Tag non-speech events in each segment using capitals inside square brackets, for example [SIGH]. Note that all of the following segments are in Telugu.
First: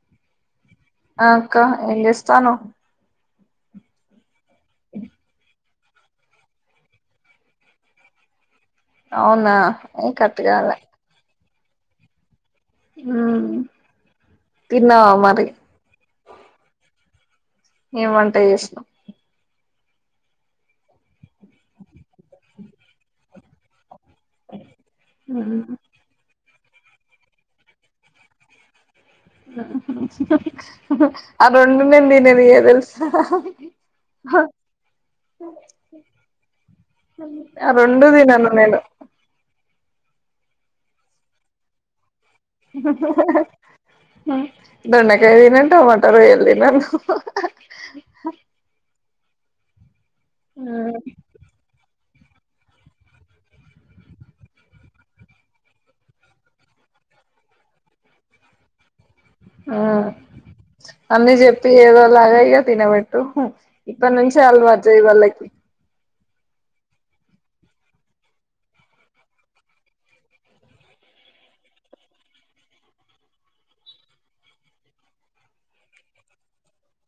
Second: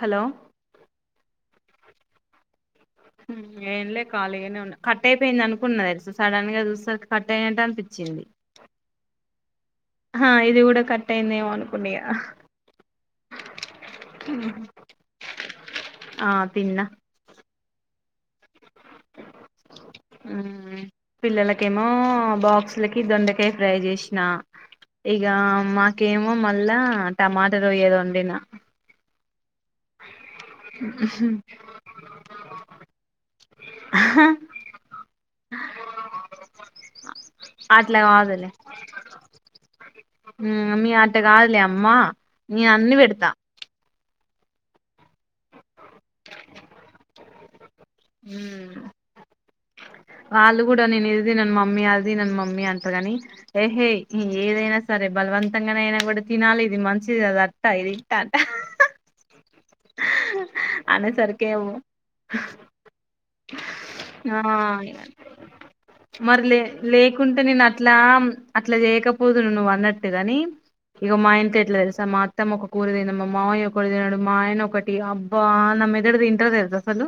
హలో ఆ అక్క ఏం చేస్తున్నావ్ ఏన్లే కాలి కట్ అయిపోయింది అను న్నది స సడన్ గ చూస్తే కట్ అయినట్టు అనిపించింది అవునా ఏ హా కట్ ఇది కాలే కూడా కట్ అయిందేమో అను కున్యా మ్మ్ తిన్నవా మరి. ఆ తిన్నా ఏం వంట చేసినావ్ ఉమ్మ్ పిల్లలకేమో ఆ బాక్స్ లోకి దొండ కాయ్ ఫ్రై జేసి నా ఇగ మ్ మాకేమో మళ్ళ టమాటర్ రొయ్యలొండిన ఆ రెండు నేను తిననియే తెలుసా, ఆ రెండు తినను నేను. మ్మ్ మీ అట్ట కాదులే అమ్మా నే అన్నీ వెడుతా దొండకాయ దినంటవ్ వంట రొయ్యల్ తిన ఉమ్ వాళ్ళ కూడా నేను ఇది తినన్ మమ్మీ అ దినన్ మమ్మీ అంటారుగాని ఏహే మ్ ఏదైనా సరే బలవంతంగానైనా కూడా తినాలి, ఇది మంచిది అది అట్ట ఇది ఇట్ట అంట. అవు అన్నీ చెప్పి అనేసరికేమో ఏదోలాగయిగ తినబెట్ ఉహు ఇప్పటి నుంచి ఆ అలవాటు జేయి వాళ్ళకి మరి లే లేకుంటే నేను అట్లా అట్లా చేయకపోదును నువ్వు అన్నట్టుగాని ఇగ మా ఆయనతో ఎట్లా తెలుసా మా అత్తమ్మ ఒక కూర తినా, మామయ్య ఒకటి తినడు, మా ఆయన ఒకటి అబ్బా నా మెదడు దింటార్ తెలుసా అసలు.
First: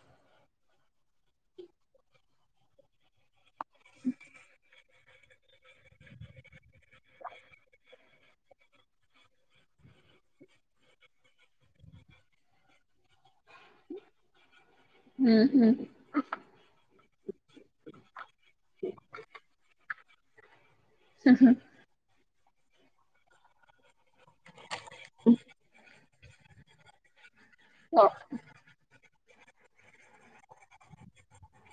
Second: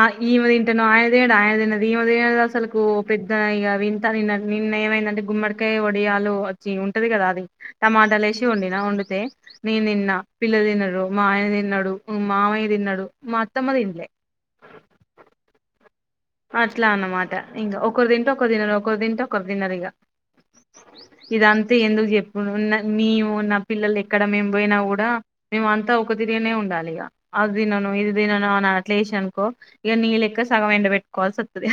ఆ ఈమె తిన్ [UNINTELLIGIBLE] అసలుకు పెద్ద ఇగవింతా నిన్న నిన్నఏవైనా అంటే గుమ్మడికాయ వడియాలు వచ్చి ఉంటది కదా అది టమాటాలు వేసి వండినా వండితే నేను తిన్నా పిల్లలు తిన్నరు, మా ఆయన తిన్నాడు, మా మామయ్య తిన్నాడు మా అత్తమ్మ తిం లే మ్మ్ హ్మ్ అట్లా అన్నమాట ఇంక ఒకరు దింటే ఒక దినరు ఒక దింటే ఒకరు దినరిగా ఇదంతా ఎందుకు చెప్ [UNINTELLIGIBLE] నీవు నా పిల్లలే ఇక్కడ మేము పోయినా కూడా మేము అంతా ఒ కొద్దిగ తినే ఉండాలిగ అద్ దినను ఇది దినను అనట్లేషన్ కో ఇగ నీ లెక్క సగం ఎండ పెట్ కాలి సత్తది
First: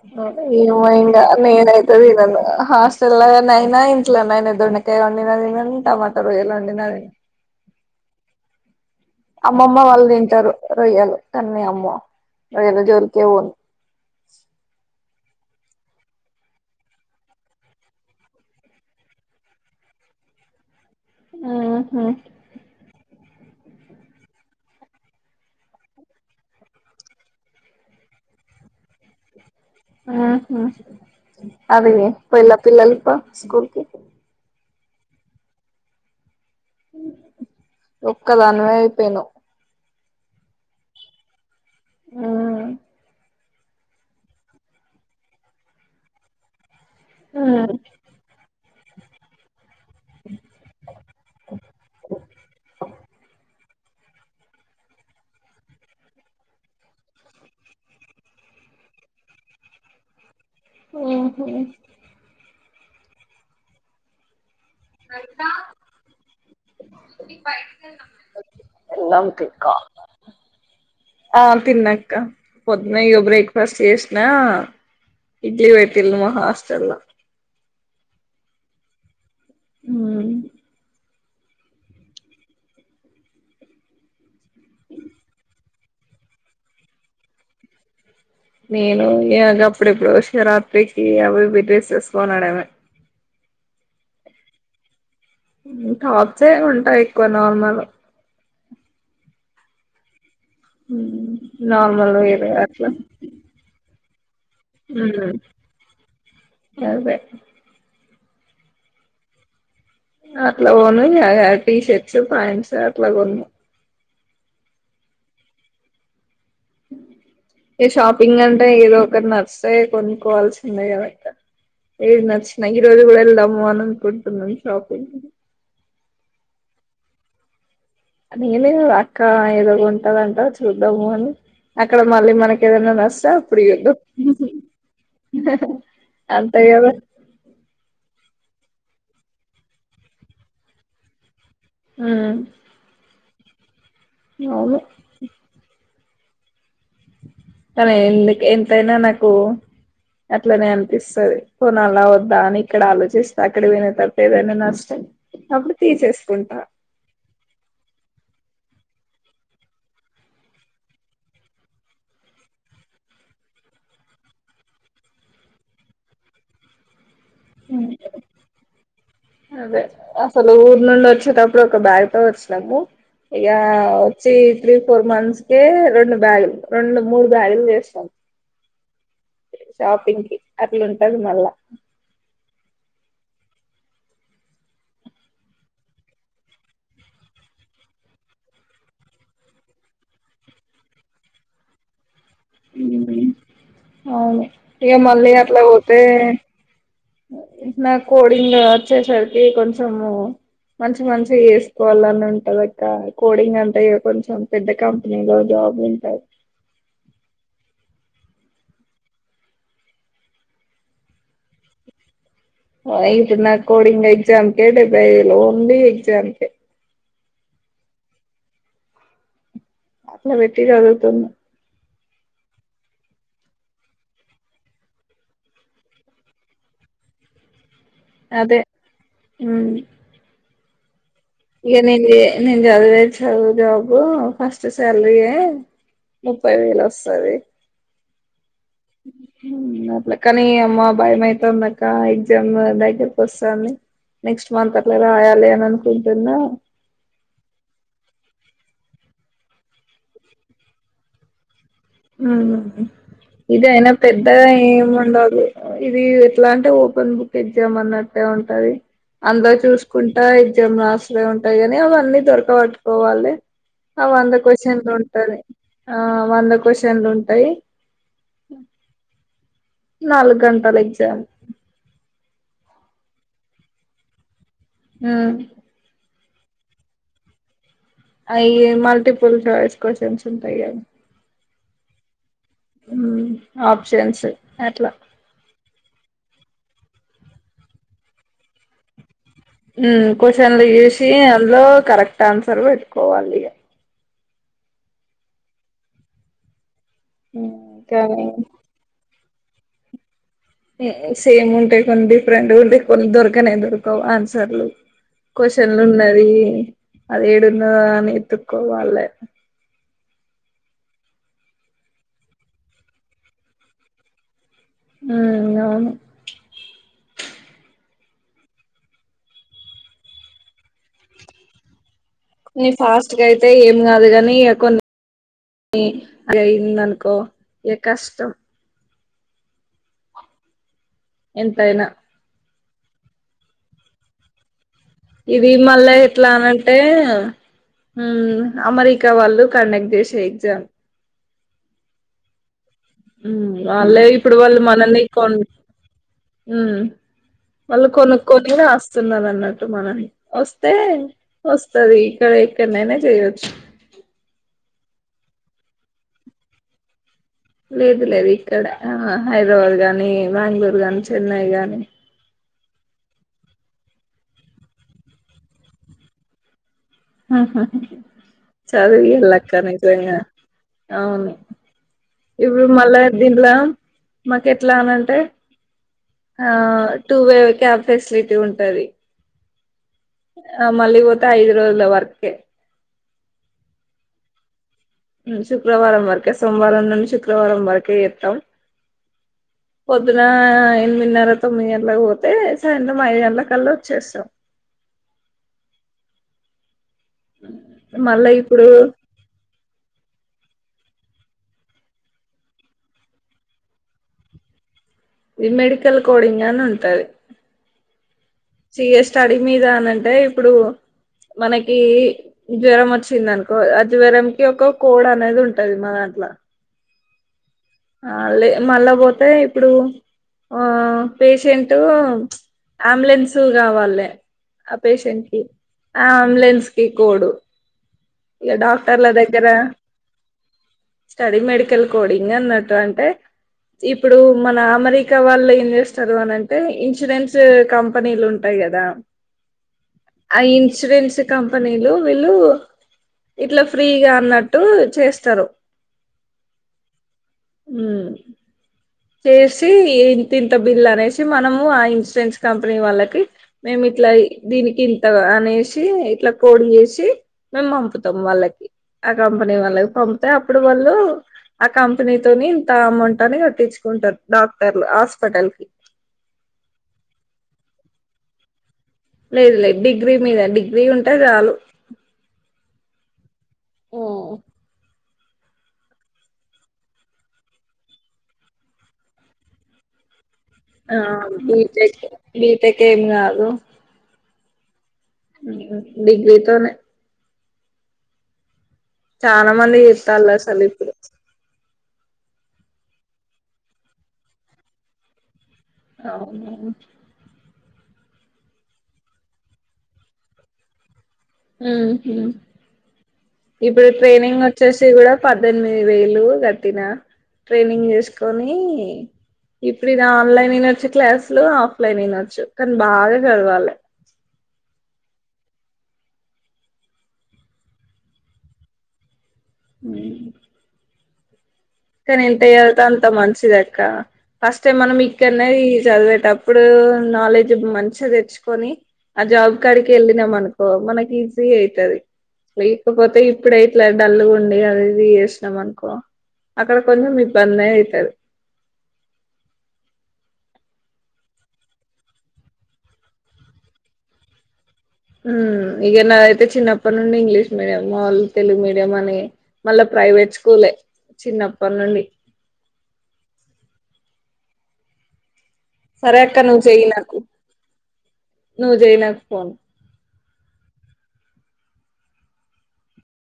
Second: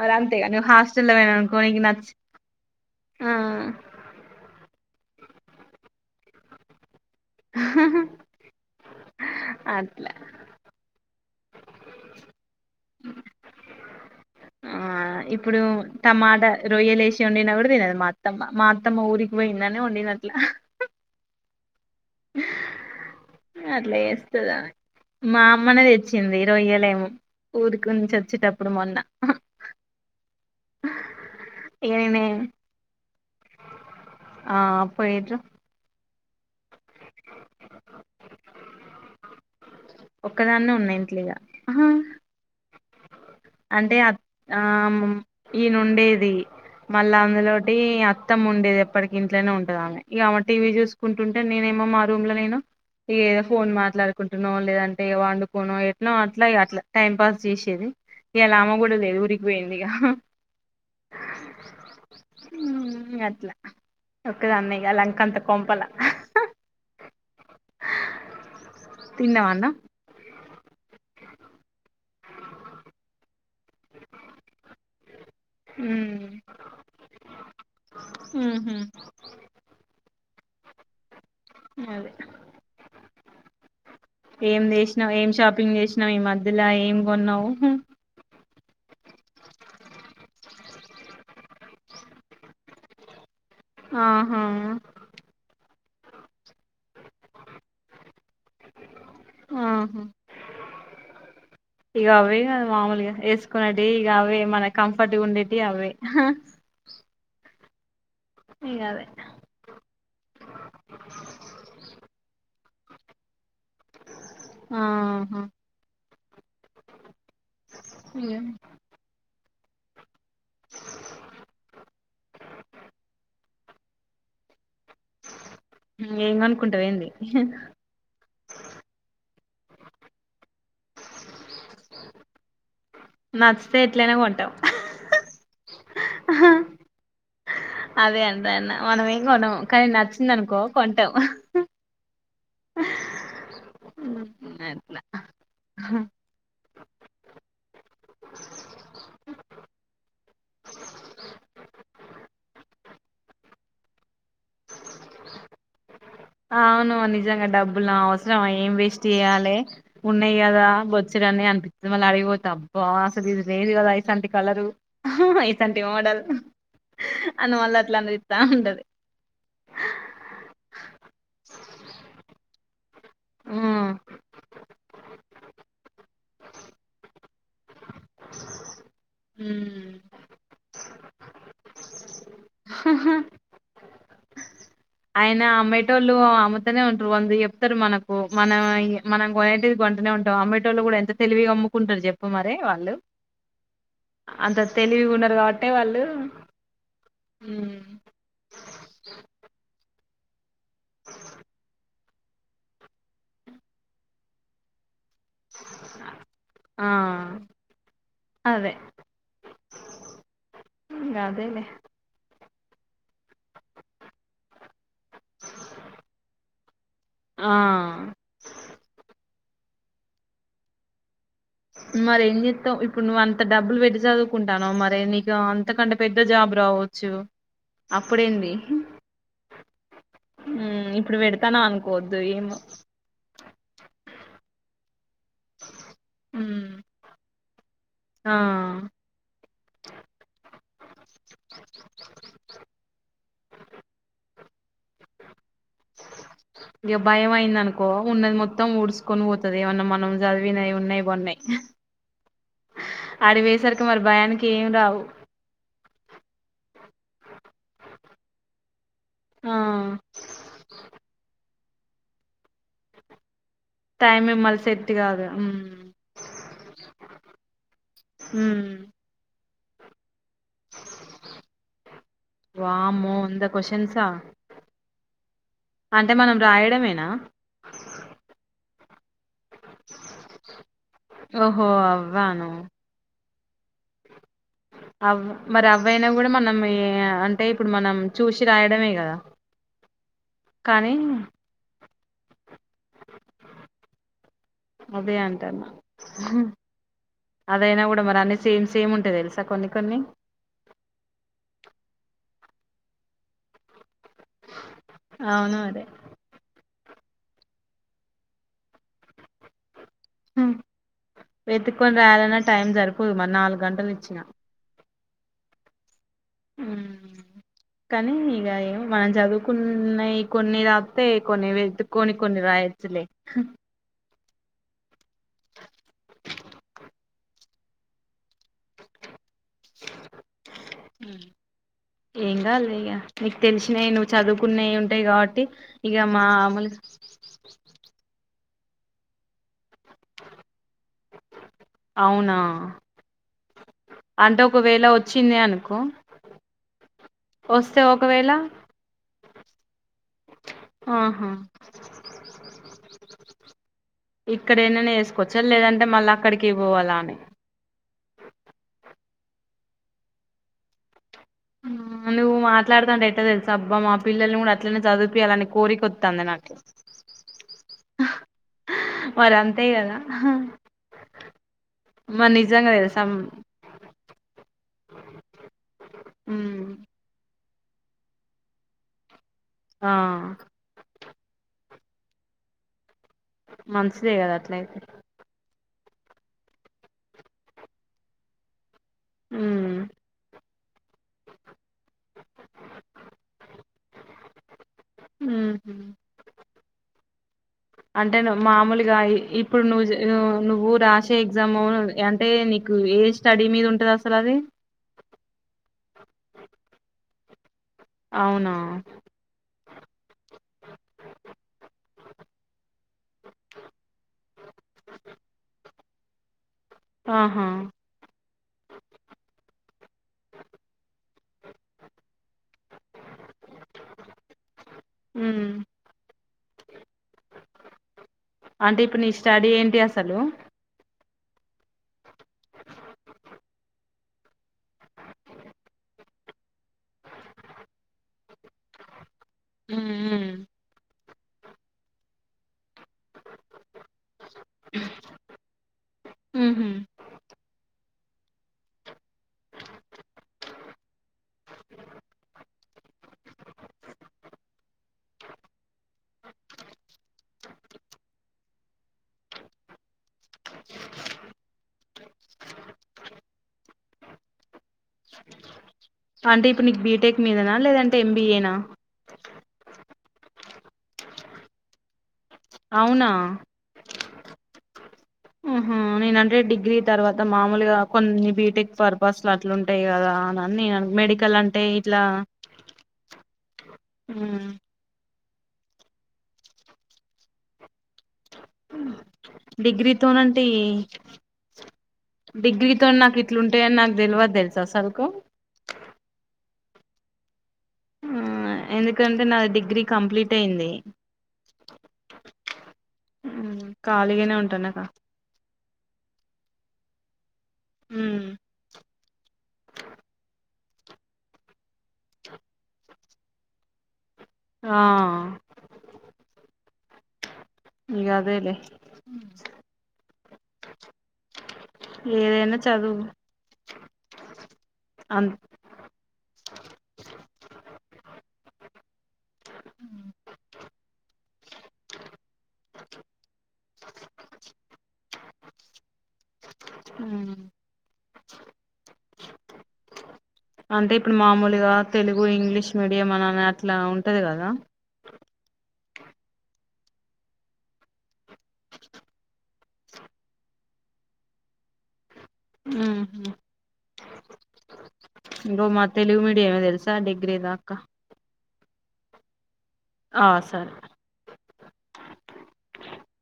మరి అంతేగా నువ్వు హాస్టల్లో ఏమైనా పోయినా అనుకో నీకు నేనైతే నచ్చ తినను హాస్టల్ లో ఆ అయినా ఇంట్లోనైనా దొండకాయ దినను టమాట లు తినను రెండు హు హు అమ్మమ్మ వాళ్ళు తింటరు రొయ్యలు అన్నే అమ్మో రొయ్యల జోలికే పోను ఆ ఇప్పుడు టమాటా రొయ్యలేసి వండిన కూడా తినదు మా అత్తమ్మ మా అత్తమ్మ ఊరికి పోయిందనే వండినట్లా హుమ్ హుమ్ అట్లా చెప్తది ఆమె మా అమ్మనే తెచ్చింది రొయ్యలు ఏమో ఊరికి నుంచి వచ్చేటప్పుడు మొన్న అవి ఇగ నేనే పోయిల పిల్లల్కో స్కూల్కి ఆ పోయిచు ఒక్కదానివే అయిపోయినావ్ ఒక్కదాన్నే ఉన్నా ఇంట్ల ఇగ హుమ్ అంటే అ ఆ ఈయనుండేది మళ్ళా అందులోటి అత్తం ఉండేది ఇప్పటికి ఇంట్లోనే ఉ ఇ ఆమె టీవీ చూసుకుంటుంటే నేనేమో మా రూమ్ లో నేను ఈ ఫోన్ మాట్లాడుకుంటునో లేదంటే పండుకునో ఎట్నో అట్లా అట్లా టైం పాస్ చేసేది ఇయాల ఆమె కూడా లేదు ఊరికి పోయింది హ హా హుమ్ హు ఉమ్ గట్ల తిన్నావా లంకిక అన్నం ఆ తిన్నాక్క పొద్దున్న ఇగో బ్రేక్ఫాస్ట్ చేసినా ఇడ్లీ పెట్టిన్లు మా హాస్టల్ ల హుమ్ హు హుమ్ అదే ఏం చేసినావ్ ఏం షాపింగ్ చేసినావు ఈ మధ్యల ఏం కొన్నావు నేను ఇగ గప్పుడెప్పుడో శివరాత్రికి అవి ఇవి డ్రేసేస్ కొనడమే ఆహా టాప్సే ఉంటాయ్ ఎక్కువ నార్మల్ ఆ ఇగ నార్మల్ అవే వేర్ గా అట్లా మామూలుగా వేసుకునేది ఇగ అవే మన కంఫర్ట్గా ఉండేది అవే హ్ అదే ఇగ అవే అట్లా పోను టీషర్ట్స్ పాంట్స్ గట్ల కొన్ను ఆహ ఏ షాపింగ్ అంటే ఏదో ఒకటి నచ్చితే కొనుక్కోవాల్సిందే కదక్క ఏది నచ్చినా ఈ రోజు గుడ యెల్దాం పోవాలనుకుంటున్నా షాపింగ్ ఏం కొనుక్కుంటావు ఏంది అంటే ఏమి లేదు అక్క ఏదో కొంట దంట చూద్దాము అని అక్కడ మళ్ళీ మనకి ఏదన్నా నొస్తే అప్పుడు నచ్చితే చేదు ఎట్లయినా కొంటాం అంతే కదా అదన్న మనం ఏం కొనము కానీ నచ్చింది అనుకో కొంటాం హమ్ అట్లా [UNINTELLIGIBLE] కానీ ఎందుకు ఎంతైనా నాకు అట్లనే అని పిస్తది కొనాలా వద్దా అని ఇక్కడ ఆలోచిస్తా అక్కడ పోయిన తర్వాత ఏదైనా నచ్చితే అప్పుడు తీసేసుకుంటా అవును నిజంగా డబ్బులు అవసరం అయి ఏం వేస్ట్ చేయాలి ఉన్నాయి కదా బోచ్చెడన్ని అని పిస్తది మళ్ళీ ఆడికిపోతే అబ్బా అసలు ఇది లేదు కదా ఇట్లాంటి కలరు ఇట్లాంటి మోడల్ అన్న మళ్ళ ఉమ్ అట్ల అని పిస్తా ఉంటది అదే అసలు ఊరు నుండి వచ్చేటప్పుడు ఒక బ్యాగ్ తో వచ్చిన్నాము ఇక ఉమ్ వచ్చి త్రీ ఫోర్ మంత్స్ కి రెండు బ్యాగు్లు రెండు మూడు బ్యాగులు చేస్తాం షాపింగ్ కి అట్లా ఉంటాది మళ్ళా ఆయనా అమ్మేటోళ్ళు అమ్ముతునే ఉంటారు వంద చెప్తారు మనకు మన మనం కొనేది కొంటునే ఉంటాం అమ్మేటోళ్ళు కూడా ఎంత తెలివిగా అమ్ముకుంటారు చెప్పు తప్పు మరే వాళ్ళు అవును అంత ఇక తెలివి ఉన్నారు కాబట్టే వాళ్ళు ఉమ్. నాక్ కోడింగ్ వచ్చేసారికి కోడి కొంచెము మంచి మంచిగా చేసుకోవాలని ఉంటాది అక్క కోడింగ్ అంటే ఇక కొంచెం పెద్ద క ఆ అదే అదేలే ఇప్పుడు నా కోడింగ్ ఎగ్జామ్ కే డెబ్బై లో ఉండి ఎగ్జామ్ కే ఆ అల్టా బెట్టి చదువుతున్నా మరి ఏం చెస్తావ్ ఇప్పుడు నువ్వు అంత డబ్బులు పెట్టి చదువుకుంటాన్నావ్ మరి నీకు అంతకంటే పెద్ద జాబ్ రావొచ్చు అదే ఉమ్ ఉమ్ ఇక నేను నేను చదివే చదువు జాబ్ ఫస్ట్ శా ఇలాగే ముప్పై మ్మ్ వేలు వస్తది ఆ అట్లా కాని అమ్మ భయం అయితాంది అక్క ఎగ్జామ్ దగ్గరకు వస్తంది నెస్ట్ మంతర్ల రాయాలి అని అనుకుంటున్నా ఇక భయం అయింది అనుకో ఉన్నది మొత్తం మొత్తం ఊడ్సుకొని పోతది ఏమన్నా మనం చదివిన్నాయి ఉన్నాయి బొన్నాయి ఉమ్ ఇది అయినా మరి పెద్దగా భయానికి ఏం రావు ఏమిండదు ఇది ఎట్లా అంటే ఓపెన్ బుక్ ఎగ్జామ్ అన్నట్టు అట్టే ఉంటాది అంద ఆ చూసుకుంటా ఎగ్జామ్స్ రాసలే ఉంట అవిగాని అవి అన్నీ దొరకబట్టుకోవాలి ఆ టైం వంద మళ్ళీ క్వషన్స్ సెట్ కాదు ఉంటంది ఆ వంద క్వషన్లు ఉంటాయి మ్మ్ నాలుగు గంటలు ఎగ్జామ్ వామ్మో అంత క్వస్షన్స్ ఆ ఆ అంటే మనం రాయడమేనా అయ్ మల్టీ ఫుల్సుకో సెమ్స తయారు ఓహో అవ్వ ఆను ఆప్షన్స్ అట్లా అవు మరి అవయినా కూడా మనం అంటే ఇప్పుడు మనం చూసి రాయడమే కదా ఉమ్ క్వషన్లు కానీ చేసి అందులో కరెక్ట్ ఆన్సర్ పెట్టుకోవాలి ఇ అదే అంట అదయినా కూడా మరి అన్నీ కానీ సేమ్ సేమ్ ఉంటా తెలుసు కొన్ని కొన్ని సేమ్ ఉంటాయి కొన్ని డిఫరెంట్ ఉంటే కొన్ని దొరకన దొరక ఆన్సర్లు అవును క్వశ్చన్లు అదే ఉన్నది అదేడున్నది అని వెతుక్కోవాలే వెతుక్కొని రాయాలన్నా టైం సరిపోదు మరి నాలుగు గంటలు ఇచ్చిన ఉమ్ అవును ఉమ్ కానీ ఇక ఏమో మనం చదువుకున్నయి కొన్ని రాస్తే కొన్ని వెళ్ కొన్ని ఫాస్ట్ అయితే ఏం కాదు గాని న కొన్నీ అ ఇంద అనుకో ఏ కష్టం ఎంత అయిన ఏం నీకు తెలిసినాయి నువ్వు చదువుకున్నాయి ఇది మళ్ళా ఎట్లా అనంటే హ అమెరికా వాళ్ళు కండక్ట్ చేసే ఎగ్జామ్ అవునా వాళ్ళే ఇప్పుడు అంటే వాళ్ళు ఒకవేళ మనల్ని కొ వచ్చింది అనుకో హు వస్తే వాళ్ళు ఒకవేళ కొనుక్కొని రాస్తున్నారు, లేపోతే మానేయ్, వస్తే ఆహా వస్తది ఇక్కడ ఇక్కనైన చేయొచ్చు అంటే మళ్ళ అక్కడికి పోవాల అని లేదు లేదు ఇక్కడ హైదరాబాద్ గానీ బెంగుళూర్ గాని చెన్నై గాని నువు మాట్లాడతాంటె ఎట్టా తెలుసు అబ్బా మా పిల్లల్ని కూడా అట్లనే చదివిపియాలని కోరిక వత్తంది నాకు ఆహా చదివియ్యాలే మరి అక్క అంతే కదా నిజంగా అవును మరి ఇప్పుడు నిజంగా మళ్ళ తెలుసా దీంట్ల మాకు ఎట్లా అని అంటే ఆ మ్మ్ టూ వే క్యాబ్ ఫెసిలిటీ ఉంటది ఆ ఆ మళ్ళీ పోతే ఐదు రోజు ల వర్క్ కె మంచిదే కదా అట్లయితే శుక్రవారం వరకే సోమవారం నుండి శుక్రవారం వరకే చేత్తం మ్మ్ పొద్దున ఎనిమిదిన్నర తొమ్మిదిగంట్ల పోతే సాయంత్రం ఐదు గంటల కల్ల వచ్చేస్తాం ఉహు అంటే మళ్ళా ను ఇప్పుడు మాములుగా ఇప్పుడు నువు నువు నువ్వు రాసిన ఎగ్జామ్ అంటే నీకు ఏ స్టడీ మీద ఉంటది అసలు అది ఈ మెడికల్ కోడింగ్ అని ఉంటది అవునా సిఎ స్టడీ మీద అనంటే ఇప్పుడు మనకి జ్వరం వచ్చింది అనుకో ఆ జ్వరంకి ఒక కోడ్ అనేది ఉంటది మా దాం అట్లా ఆహా ఆ లే మళ్ళపోతే ఇప్పుడు ఆ పేషెంట్ అంబులెన్సు కావాలే ఆ పేషెంట్ కి మ్మ్ ఆ అంబులెన్స్ కి కోడ్ అంటే ఇప్పుడు నీ స్టడీ ఏంటి అసలు స్టడీ మెడికల్ కోడింగ్ అన్నట్టు అంటే ఇప్పుడు మన అమెరికా వాళ్ళు ఏం చేస్తారు అనంటే ఇన్సూరెన్స్ కంపెనీలు ఉంటాయి కదా, ఆ ఇన్సూరెన్స్ కంపెనీలు వీళ్ళు ఇట్ల ఫ్రీగా అన్నట్టు చేస్తరు ఉహు చేసి ఇంత ఇంత బిల్ అనేసి మనము ఆ ఇన్సూరెన్స్ కంపెనీ వాళ్ళకి మేము ఇట్లా దీనికి ఇంత అనేసి ఇట్లా కోడ్ చేసి మేము పంపుతాం వాళ్ళకి ఆ కంపెనీ వాళ్ళకి పంపితే అప్పుడు వాళ్ళు ఆ కంపెనీతోని ఇంత అమౌంట్ అని కట్టించు కుంటరు డాక్ అంటే ఇప్పుడు నీకు బీటెక్ మీదన లేదంటే ఎం బి ఏ నా లేదు లేదు డిగ్రీ మీద డిగ్రీ ఉంటే చాలు అవున ఓ ఆహ నేనంటే డిగ్రీ తర్వాత మామూలుగా కొన్ని బీటెక్ పర్పస్ ల అట్లుంటయి కదా అ ఆ బీటెక్ బిటెక్ ఏమి కాదు మ్మ్. డిగ్రీతోనే చాలా మంది డిగ్రీతోనంటే ఇస్తలసలు ఈ- ఇప్పుడు డిగ్రీతో నాకు ఇట్లుంటాయని నాకు తెలివదు తెలుసు అసలుకు అవు ఆ ఎందుకంటే నా డిగ్రీ కంప్లీట్ అయింది మ్మ్. ఇప్పుడు ఖాళీగానే ట్రైనింగ్ ఉంటానక వచ్చేసి కూడా పద్ధతి వేలు గత్తిన ట్రైనింగ్ చేసుకొని ఇప్పుడు ఇది ఆన్లైన్ అయిన చ్చ క్లాస్ లో లలేనినాచ్చ కనీ బాగా వాలి ఆ ఇకా అదేలే అ కానీ ఏదైనా ఎంత్యళ్తే చదువు అంత మంచిది అక్క ఫస్ట్ టైమ్ మనం అం ఇక్కడనే చదివేటప్పుడు ఇప్పుడు నాలెడ్జ్ మంచి తెచ్చుకొని ఆ జాబ్ కారకి వెళ్ళ నామ్మనుకు మనకి ఈజీ అవుతుది లేకపోతే ఇప్పుడయిట్లే డల్లుగుండి అది ఇది చేసినం అనుకో అక్కడ కొంచెం ఉమ్ ఇబ్బంది అవుతారు అంటే ఇప్పుడు మామూలుగా తెలుగు ఇంగ్లీష్ మీడియం అన అట్లా ఉంటది కదా ఇక నా అయితే చిన్నప్పటి నుండి ఇంగ్లీష్ మీడియంళ తెలుగు మీడియం అని మళ్ళా ప్రైవేట్ స్కూలే చిన్నప్పటి నుండి ఆ గోమ్మా సరే తెలుగు అక్క మీడియమే తెలుసా డిగ్రీ దాకా ను జయ నాకు ఫోన్ ఆ సరే